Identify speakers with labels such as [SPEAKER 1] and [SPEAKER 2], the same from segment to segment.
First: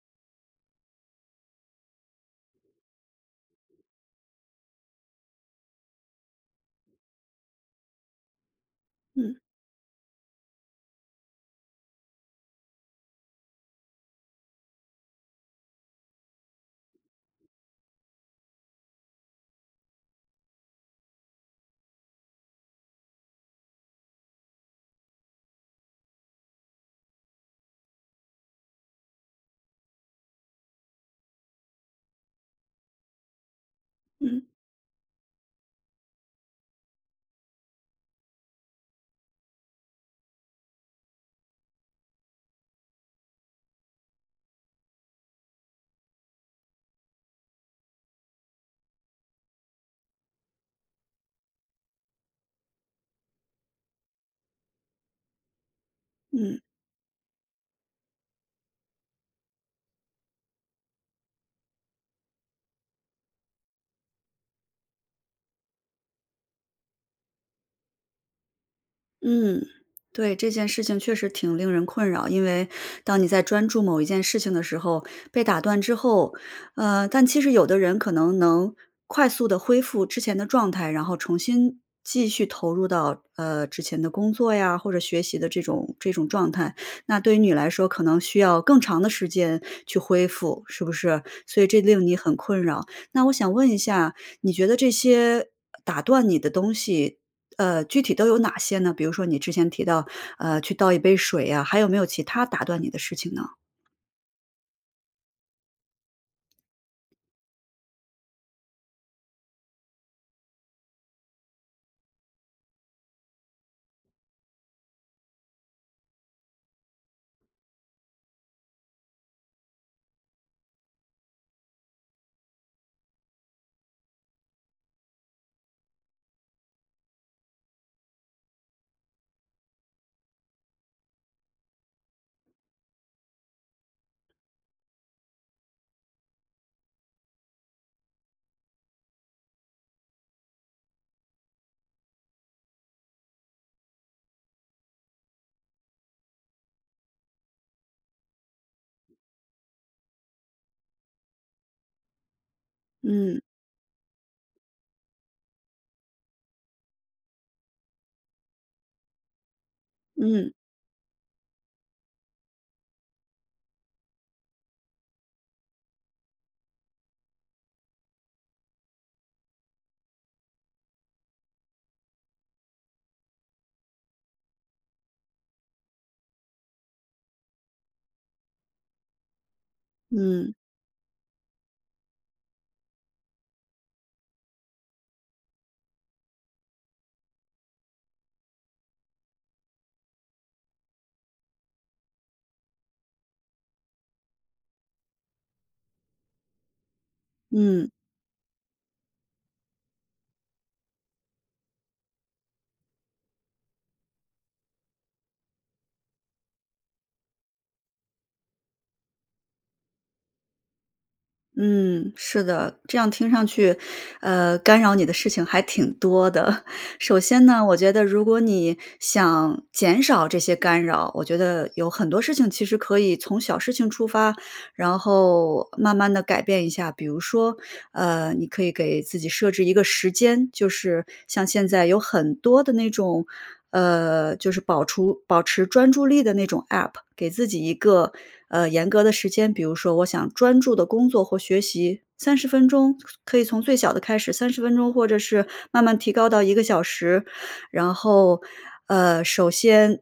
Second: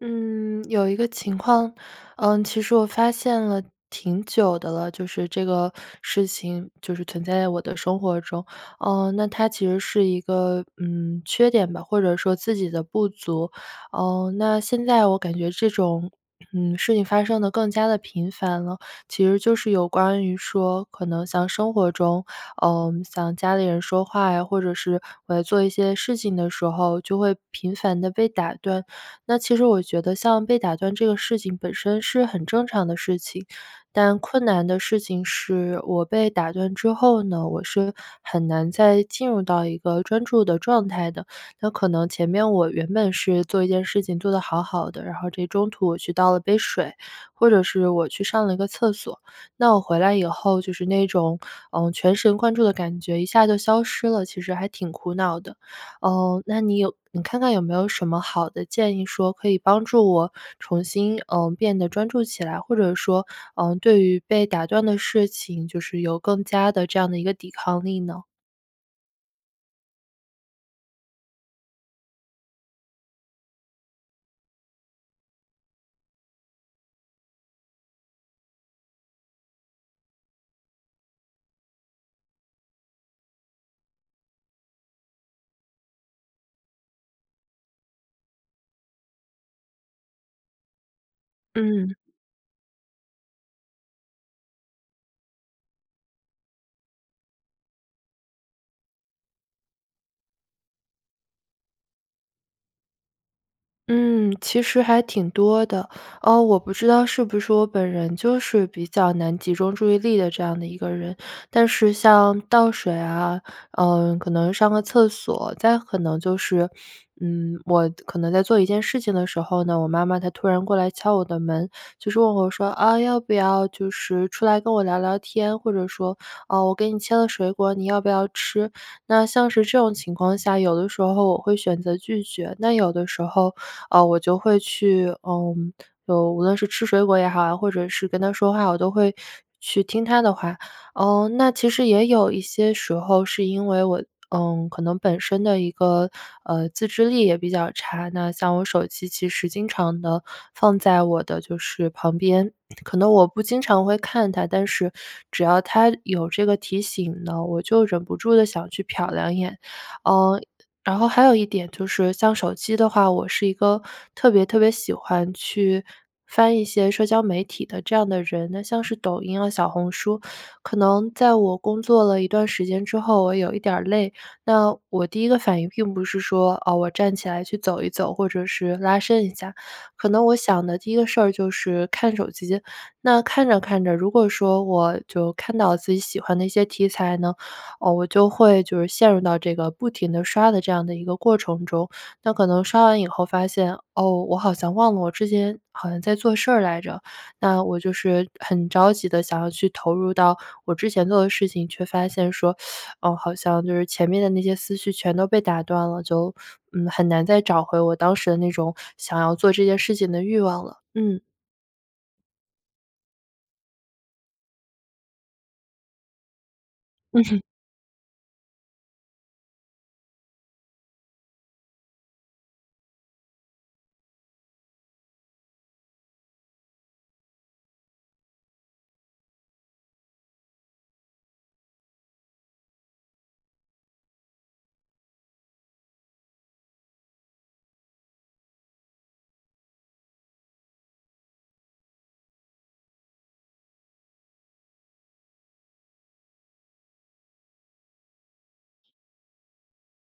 [SPEAKER 1] 嗯，有一个情况，呃，其实我发现了挺久的了，就是这个事情就是存在在我的生活中，呃，那
[SPEAKER 2] 嗯。
[SPEAKER 1] 它其实是一个嗯，缺点吧，或者说自己的不足。呃，那现在我感觉这种嗯，事情发生得更加地频繁了，其实就是有关于说，可能像生活中，嗯，像家里人说话，或者是我在做一些事情的时候，就会频繁地被打断。那其实我觉得像被打断这个事情本身是很正常的事情，但
[SPEAKER 2] 嗯。
[SPEAKER 1] 困难的事情是我被打断之后呢，我是很难再进入到一个专注的状态的，那可能前面我原本是做一件事情做得好好的，然后这中途我去倒了杯水，或者是我去上了一个厕所，那我回来以后就是那种，呃，全神贯注的感觉一下就消失了，其实还挺苦恼的。呃，
[SPEAKER 2] 嗯。
[SPEAKER 1] 那你有你看看有没有什么好的建议说，可以帮助我，重新呃，变得专注起来，或者说，呃，对于被打断的事情，就是有更佳的这样的一个抵抗力呢？
[SPEAKER 2] 嗯，对，这件事情确实挺令人困扰。因为当你在专注某一件事情的时候，被打断之后呃，但其实有的人可能能快速地恢复之前的状态，然后重新继续投入到，呃，之前的工作呀，或者学习的这种这种状态。那对于你来说可能需要更长的时间去恢复，是不是？所以这
[SPEAKER 1] 嗯。
[SPEAKER 2] 令你很困扰。那我想问一下，你觉得这些，呃，打断你的东西，呃，具体都有哪些呢？比如说你之前提到，呃，去倒一杯水啊，还有没有其它打断你的事情呢？
[SPEAKER 1] 嗯，其实还挺多的。呃，我不知道是不是我本人就是比较难集中注意力的这样的一个人。但是像倒水啊，呃，可能上个厕所，再可能就是，嗯，我可能在做一件事情的时候呢，我妈妈她突然过来敲我的门，就是问我说：“啊，要不要就是出来跟我聊聊天？”或者说：“哦，我给你切了水果，你要不要吃？”那像是这种情况下，有的时候我会选择拒绝，那有的时候，呃，我就会去，呃，嗯，无论是吃水果也好呀，或者是跟她说话，我都会去听她的话。呃，那其实也有一些时候是因为我嗯，可能本身的一个，呃，自制力也比较差。那像我手机其实经常地放在我的就是旁边，可能我
[SPEAKER 2] 嗯。
[SPEAKER 1] 不经常会看它，但是只要它有这个提醒呢，我就忍不住地想去瞟两眼。哦，
[SPEAKER 2] 嗯。
[SPEAKER 1] 然后还有一点就是像手机的话，我是一个特别特别喜欢去翻一些社交媒体的这样的人，那像是抖音啊、小红书。可能在我工作了一段时间之后，我有一点儿累，那我第一个反应并不是说，哦，我站起来去走一走，或者是拉伸一下，可能我
[SPEAKER 2] 嗯。
[SPEAKER 1] 想的第一个事儿就是看手机。那看着看着，如果说我就看到自己喜欢的一些题材呢，呃，我就会就是陷入到这个不停地刷的这样的一个过程中。那可能刷完以后发现，哦，我好像忘了我之前好像在做事儿来着。那我
[SPEAKER 2] 嗯。
[SPEAKER 1] 就是很着急地想要去投入到我之前做的事情，却发现说，哦，好像就是前面的那些思绪全都被打断了，就，嗯，很难再找回我当时的那种想要做这件事情的欲望了。嗯。
[SPEAKER 2] 嗯，是的，这样听上去，呃，干扰你的事情还挺多的。首
[SPEAKER 1] 嗯哼。
[SPEAKER 2] 先呢，我觉得如果你想减少这些干扰，我觉得有很多事情其实可以从小事情出发，然后慢慢地改变一下。比如说，呃，你可以给自己设置一个时间，就是像现在有很多地那种呃，就是保除保持专注力的那种 APP，给自己一个，呃，严格的时间，比如说我想专注地工作或学习30分钟，可以从最小的开始，30分钟，或者是慢慢提高到1个小时。然后，啊，首先，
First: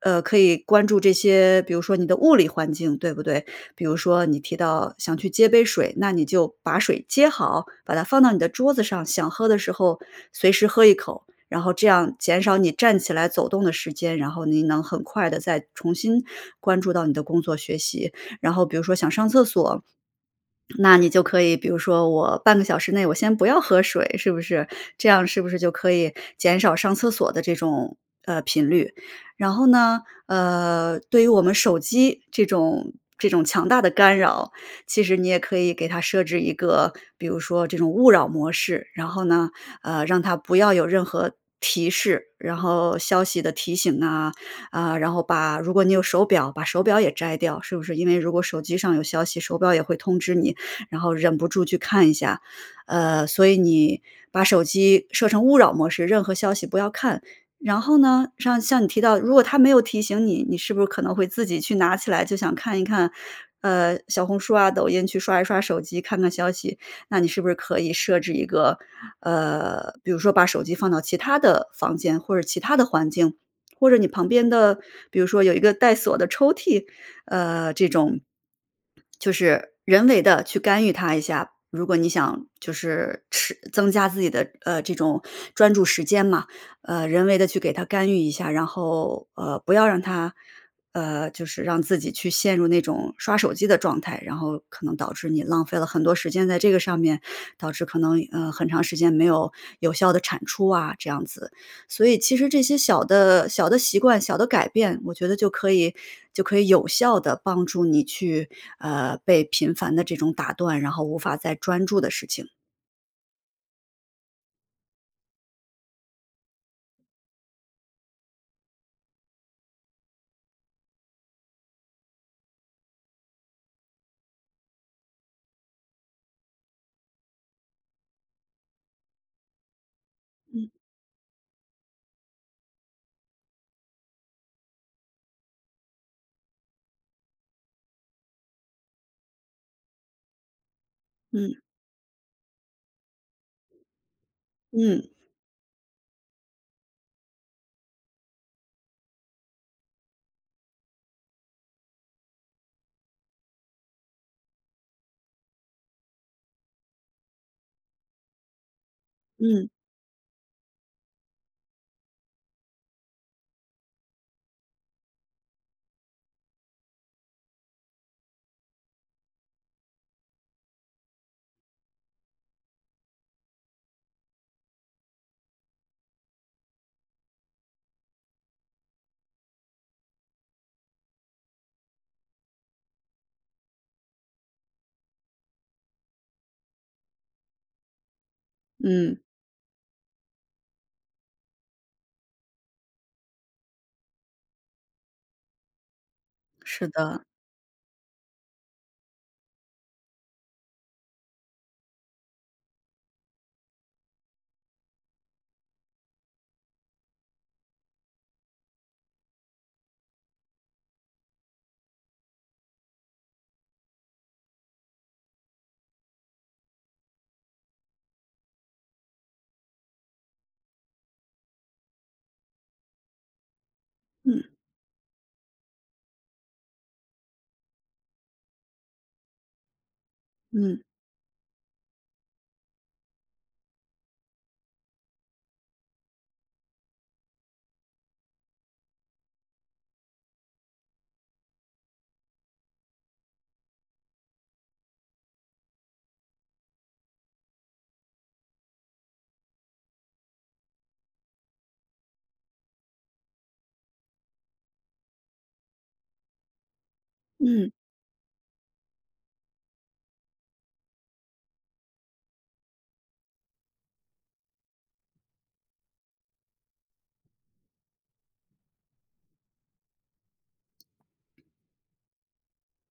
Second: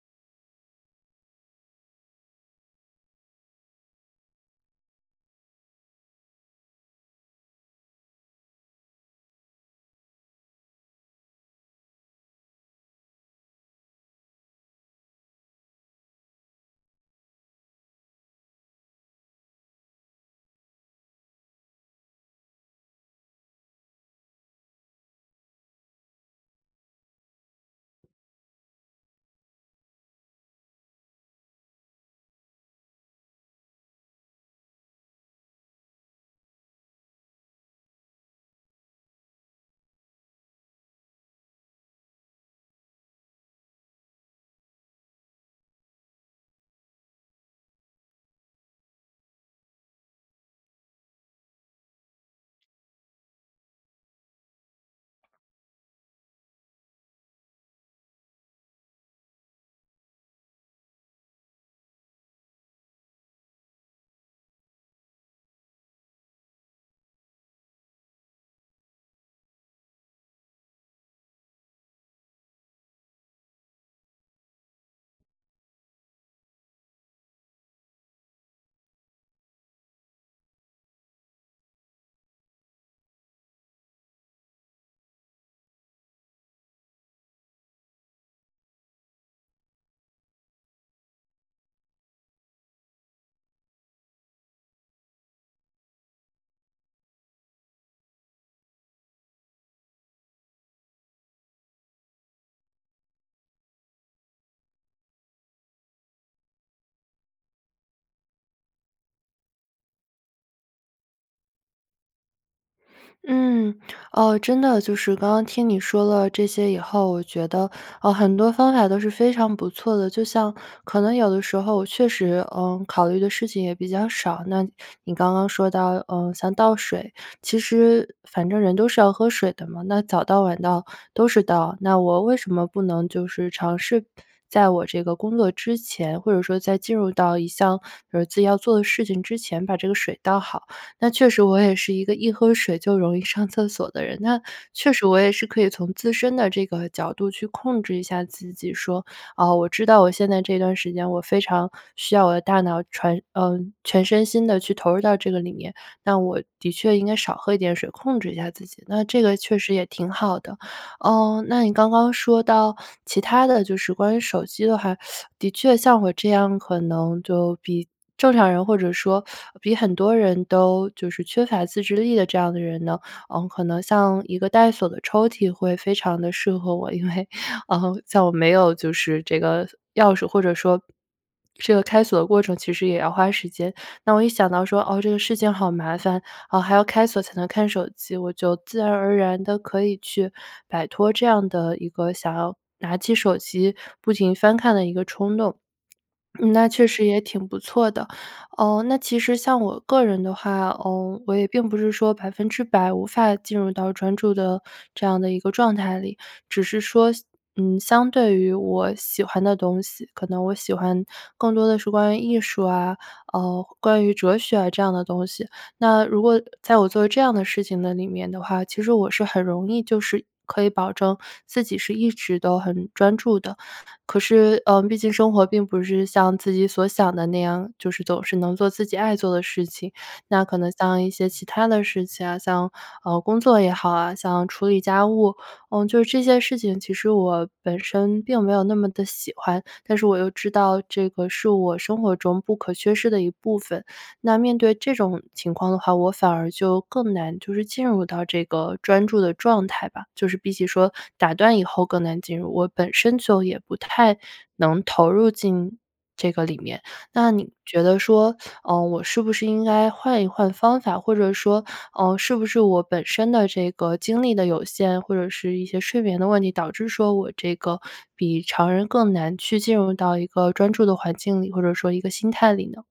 [SPEAKER 2] 呃，可以关注这些比如说你的物理环境，对不对？比如说你提到想去接杯水，那你就把水接好，把它放到你的桌子上，想喝的时候随时喝一口，然后这样减少你站起来走动的时间，然后你能很快地再重新关注到你的工作学习。然后比如说想上厕所，那你就可以比如说我半个小时内我先不要喝水，是不是？这样是不是就可以减少上厕所的这种，呃，频率。然后呢，呃，对于我们手机这种这种强大的干扰，其实你也可以给它设置一个比如说这种勿扰模式，然后呢，呃，让它不要有任何提示，然后消息的提醒呐，啊，然后把如果你有手表，把手表也摘掉，是不是？因为如果手机上有消息，手表也会通知你，然后忍不住去看一下。呃，所以你把手机设成勿扰模式，任何消息不要看。然后呢，像像你提到，如果它没有提醒你，你是不是可能会自己去拿起来想看一看，呃，小红书啊、抖音，去刷一刷手机，看看消息，那你是不是可以设置一个呃，比如说把手机放到其他的房间或者其他的环境，或者你旁边的比如说有一个带锁的抽屉，呃，这种 就是人为地去干预它一下。如果你想就是持增加自己的，呃，这种专注时间嘛，呃，人为地去给它干预一下然后，呃，不要让它呃，就是让自己去陷入那种刷手机的状态，然后可能导致你浪费了很多时间在这个上面，导致可能，呃，很长时间没有有效的产出啊，这样子。所以其实这些小的小的习惯、小的改变，我觉得就可以就可以有效地帮助你去，呃，被频繁地这种打断、然后无法再专注的事情。
[SPEAKER 1] 嗯。哦，真的就是刚刚听你说了这些以后，我觉得，呃，很多方法都是非常不错的。就像可能有的时候确实，呃，考虑的事情也比较少，那你刚刚说到，呃，像倒水。其实反正人都是要喝水的嘛，那早倒晚
[SPEAKER 2] 嗯。
[SPEAKER 1] 倒都是倒，那我为什么不能就是尝试在我这个工作之前，或者说在进入到一项，呃，自己要做的事情之前把这个水倒好。那确实
[SPEAKER 2] 嗯。
[SPEAKER 1] 我也是一个一喝水就容易上厕所的人，那确
[SPEAKER 2] 嗯。
[SPEAKER 1] 实我也是可以从自身的这个角度去控制一下自己说：“哦，我知道我现在这段时间我非常需要我的大脑船呃，全身心地去投入到这个里面，那我的确应该少喝一点水、控制一下自己。”那这个确
[SPEAKER 2] 嗯。
[SPEAKER 1] 实也挺好的。呃，那你刚刚说到其他的就是关于手机的话，的确像我这样可能就比正常人、或者说 比很多人都就是缺乏自制力的这样的人呢，呃，可能像一个带锁的抽屉会非常地适合我。因为，呃，在我没有就是这个钥匙，或者说，这个开锁的过程其实也要花时间，那我一想到说：“啊，这个事情好麻烦，啊，还要开锁才能看手机。”我就自然而
[SPEAKER 2] 嗯。
[SPEAKER 1] 然地可以去摆脱这样的一个想要拿起手机不停翻看的一个冲动，那确
[SPEAKER 2] 是
[SPEAKER 1] 实也
[SPEAKER 2] 的。
[SPEAKER 1] 挺不错的。呃，那其实像我个人的话，呃，我也并不是说100%无法进入到专注的这样的一个状态里，只是说西嗯，相对于我喜欢的东西，可能我喜欢更多地是关于艺术啊，啊，关于哲学这样的东西。那如果在我做这样地事情的里面的话，其实我是很容易就是可以保证自己是一直都很专注的。可
[SPEAKER 2] 嗯。
[SPEAKER 1] 是，呃，毕竟生活并不是像自己所想的那样，就是总是能做自己爱做的事情。那可能
[SPEAKER 2] 嗯。
[SPEAKER 1] 像一些其他的事情啊，像，啊，工作也好啊、像处理家务。呃，就这些事情其实我本身并没有那么地喜欢，但是我又知道这个是我生活中不可缺失的一部分。那面对这种情况的话，我反而就更难就是进入到这个专注的状态吧。就是比起说被打断以后更难进入，我本身就也不太能投入进这个里面。那你
[SPEAKER 2] 嗯。
[SPEAKER 1] 觉得说，呃，我是不是应该换一换方法，或者说，呃，是不是我本身的这个精力的有限，或者是一些睡眠的问题，导致说我这个 比常人更难去进入到一个专注的环境里或者说一个心态里呢？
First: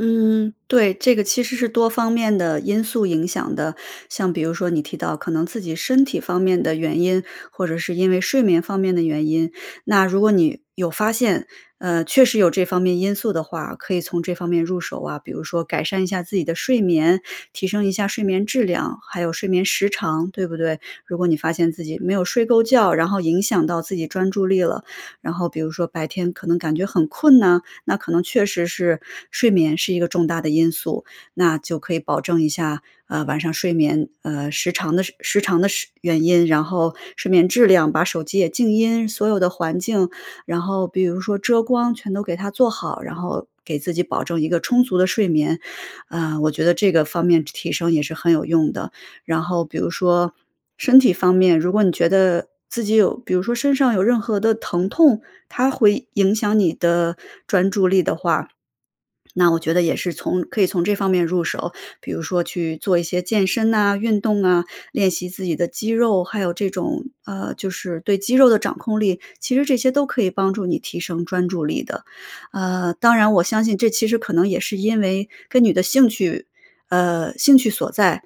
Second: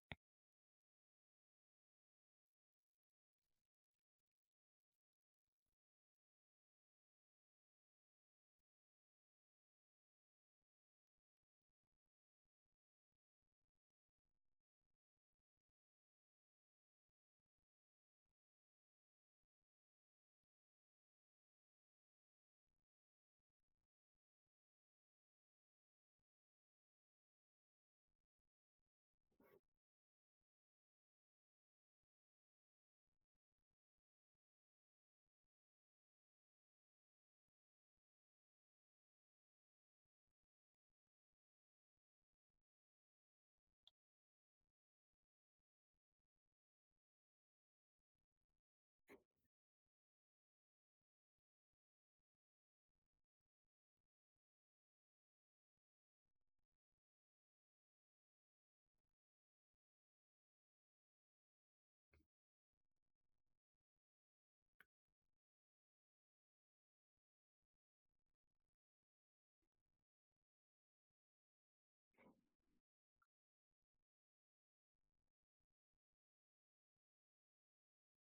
[SPEAKER 2] 嗯，对，这个其实是多方面的因素影响的。像比如说你提到，可能自己身体方面的原因，或者是因为睡眠方面的原因，那如果你有发现，呃，确实有这方面因素的话，可以从这方面入手啊。比如说改善一下自己的睡眠，提升一下睡眠质量，还有睡眠时长，对不对？如果你发现自己没有睡够觉，然后影响到自己专注力了。然后比如说白天可能感觉很困呐，那可能确实是睡眠是一个重大的因素。那就可以保证一下，啊，晚上睡眠，呃，时长的时长的时原因，然后睡眠质量把手机也静音，所有的环境然后比如说遮光，全都给它做好。然后给自己保证一个充足的睡眠，啊，我觉得这个方面提提升也是很有用的。然后比如说身体方面，如果你觉得自己有比如说身上有任何的疼痛，它会影响你的专注力的话，那我觉得也是从可以从这方面入手。比如说去做一些健身呐、运动啊，练习自己的肌肉，还有这种，呃，就是对肌肉的掌控力，其实这些都可以帮助你提升专注力的。呃，当然我相信这其实可能也是因为跟你的兴趣呃，兴趣所在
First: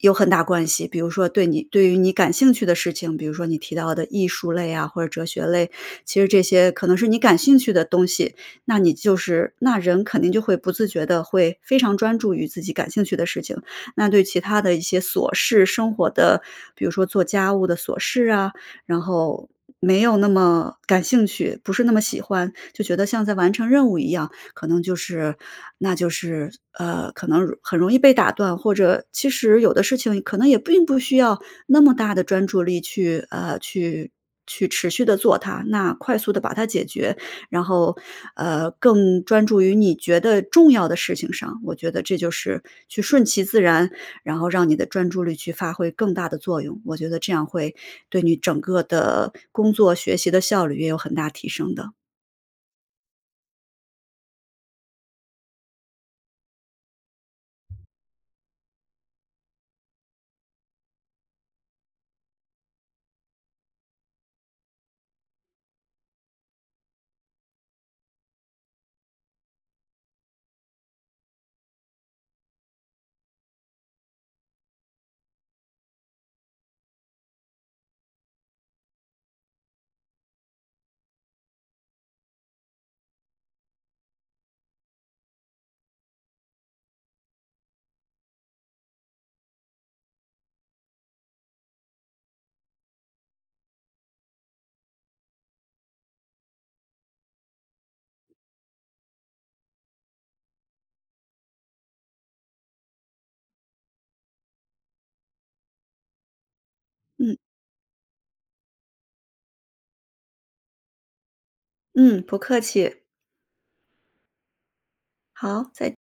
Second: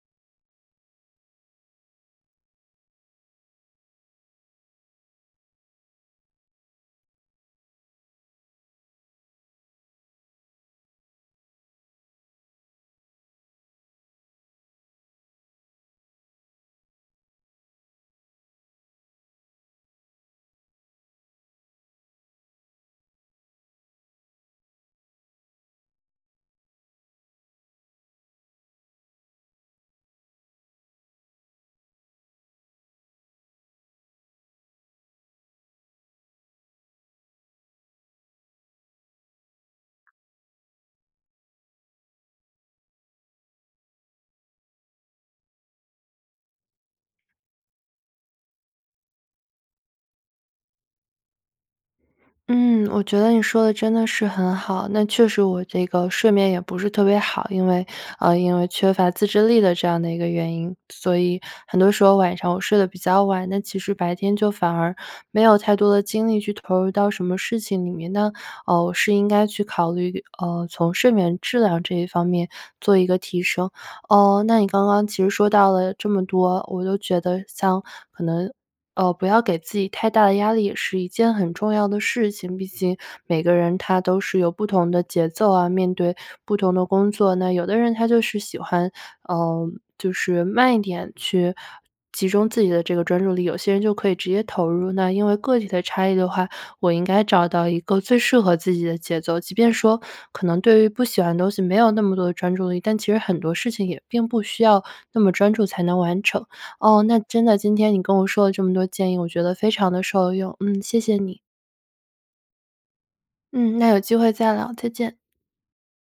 [SPEAKER 2] 有很大关系。比如说对你对于你感兴趣的事情，比如说你提到的艺术类啊、或者哲学类，其实这些可能是你感兴趣的东西，那你就是那人肯定就会不自觉地会非常专注于自己感兴趣的事情，那对其他的一些琐事，生活的比如说做家务的琐事啊，然后，没有那么感兴趣，不是那么喜欢，就觉得像在完成任务一样。可能就是那就是，呃，可能容很容易被打断，或者其实有的事情可能也并不需要那么大的专注力去呃，去去持续地做它。那快速地把它解决，然后，呃，更专注于你觉得重要的事情上，我觉得这就是去顺其自然，然后让你的专注力去发挥更大的作用。我觉得这样会对你整个的工作、学习的效率也有很大提升的。
[SPEAKER 1] 嗯，我觉得你说得真的是很好。那确实我这个睡眠也不是特别好，因为呃，因为缺乏自制力的这样的一个原因，所以很多时候晚上我睡得比较晚，那其实白天就反而没有太多的精力去投入到什么事情里面，那，呃，我是应该去考虑，呃，从睡眠质量这一方面做一个提升。呃，那你刚刚其实说到了这么多，我都觉得像可能，呃，不要给自己太大的压力，也是一件很重要的事情。毕竟每个人他都是有不同的节奏啊，面对不同的工作，那有的人他就是喜欢，呃，就是慢一点去集中自己的这个专注力，有些人就可以直接投入。那因为个体的差异的话，我应该找到一个最适合自己的节奏。即便说可能对于不喜欢的东西没有那么多的专注力，但其实很多事情也并不需要那么专注才能完成。哦，那
[SPEAKER 2] 嗯。
[SPEAKER 1] 真的今天你跟我说了这么多建议，我觉得非常地受用。嗯，谢谢你。
[SPEAKER 2] 嗯，不客气。
[SPEAKER 1] 嗯，那有机会再聊。再见。
[SPEAKER 2] 好，再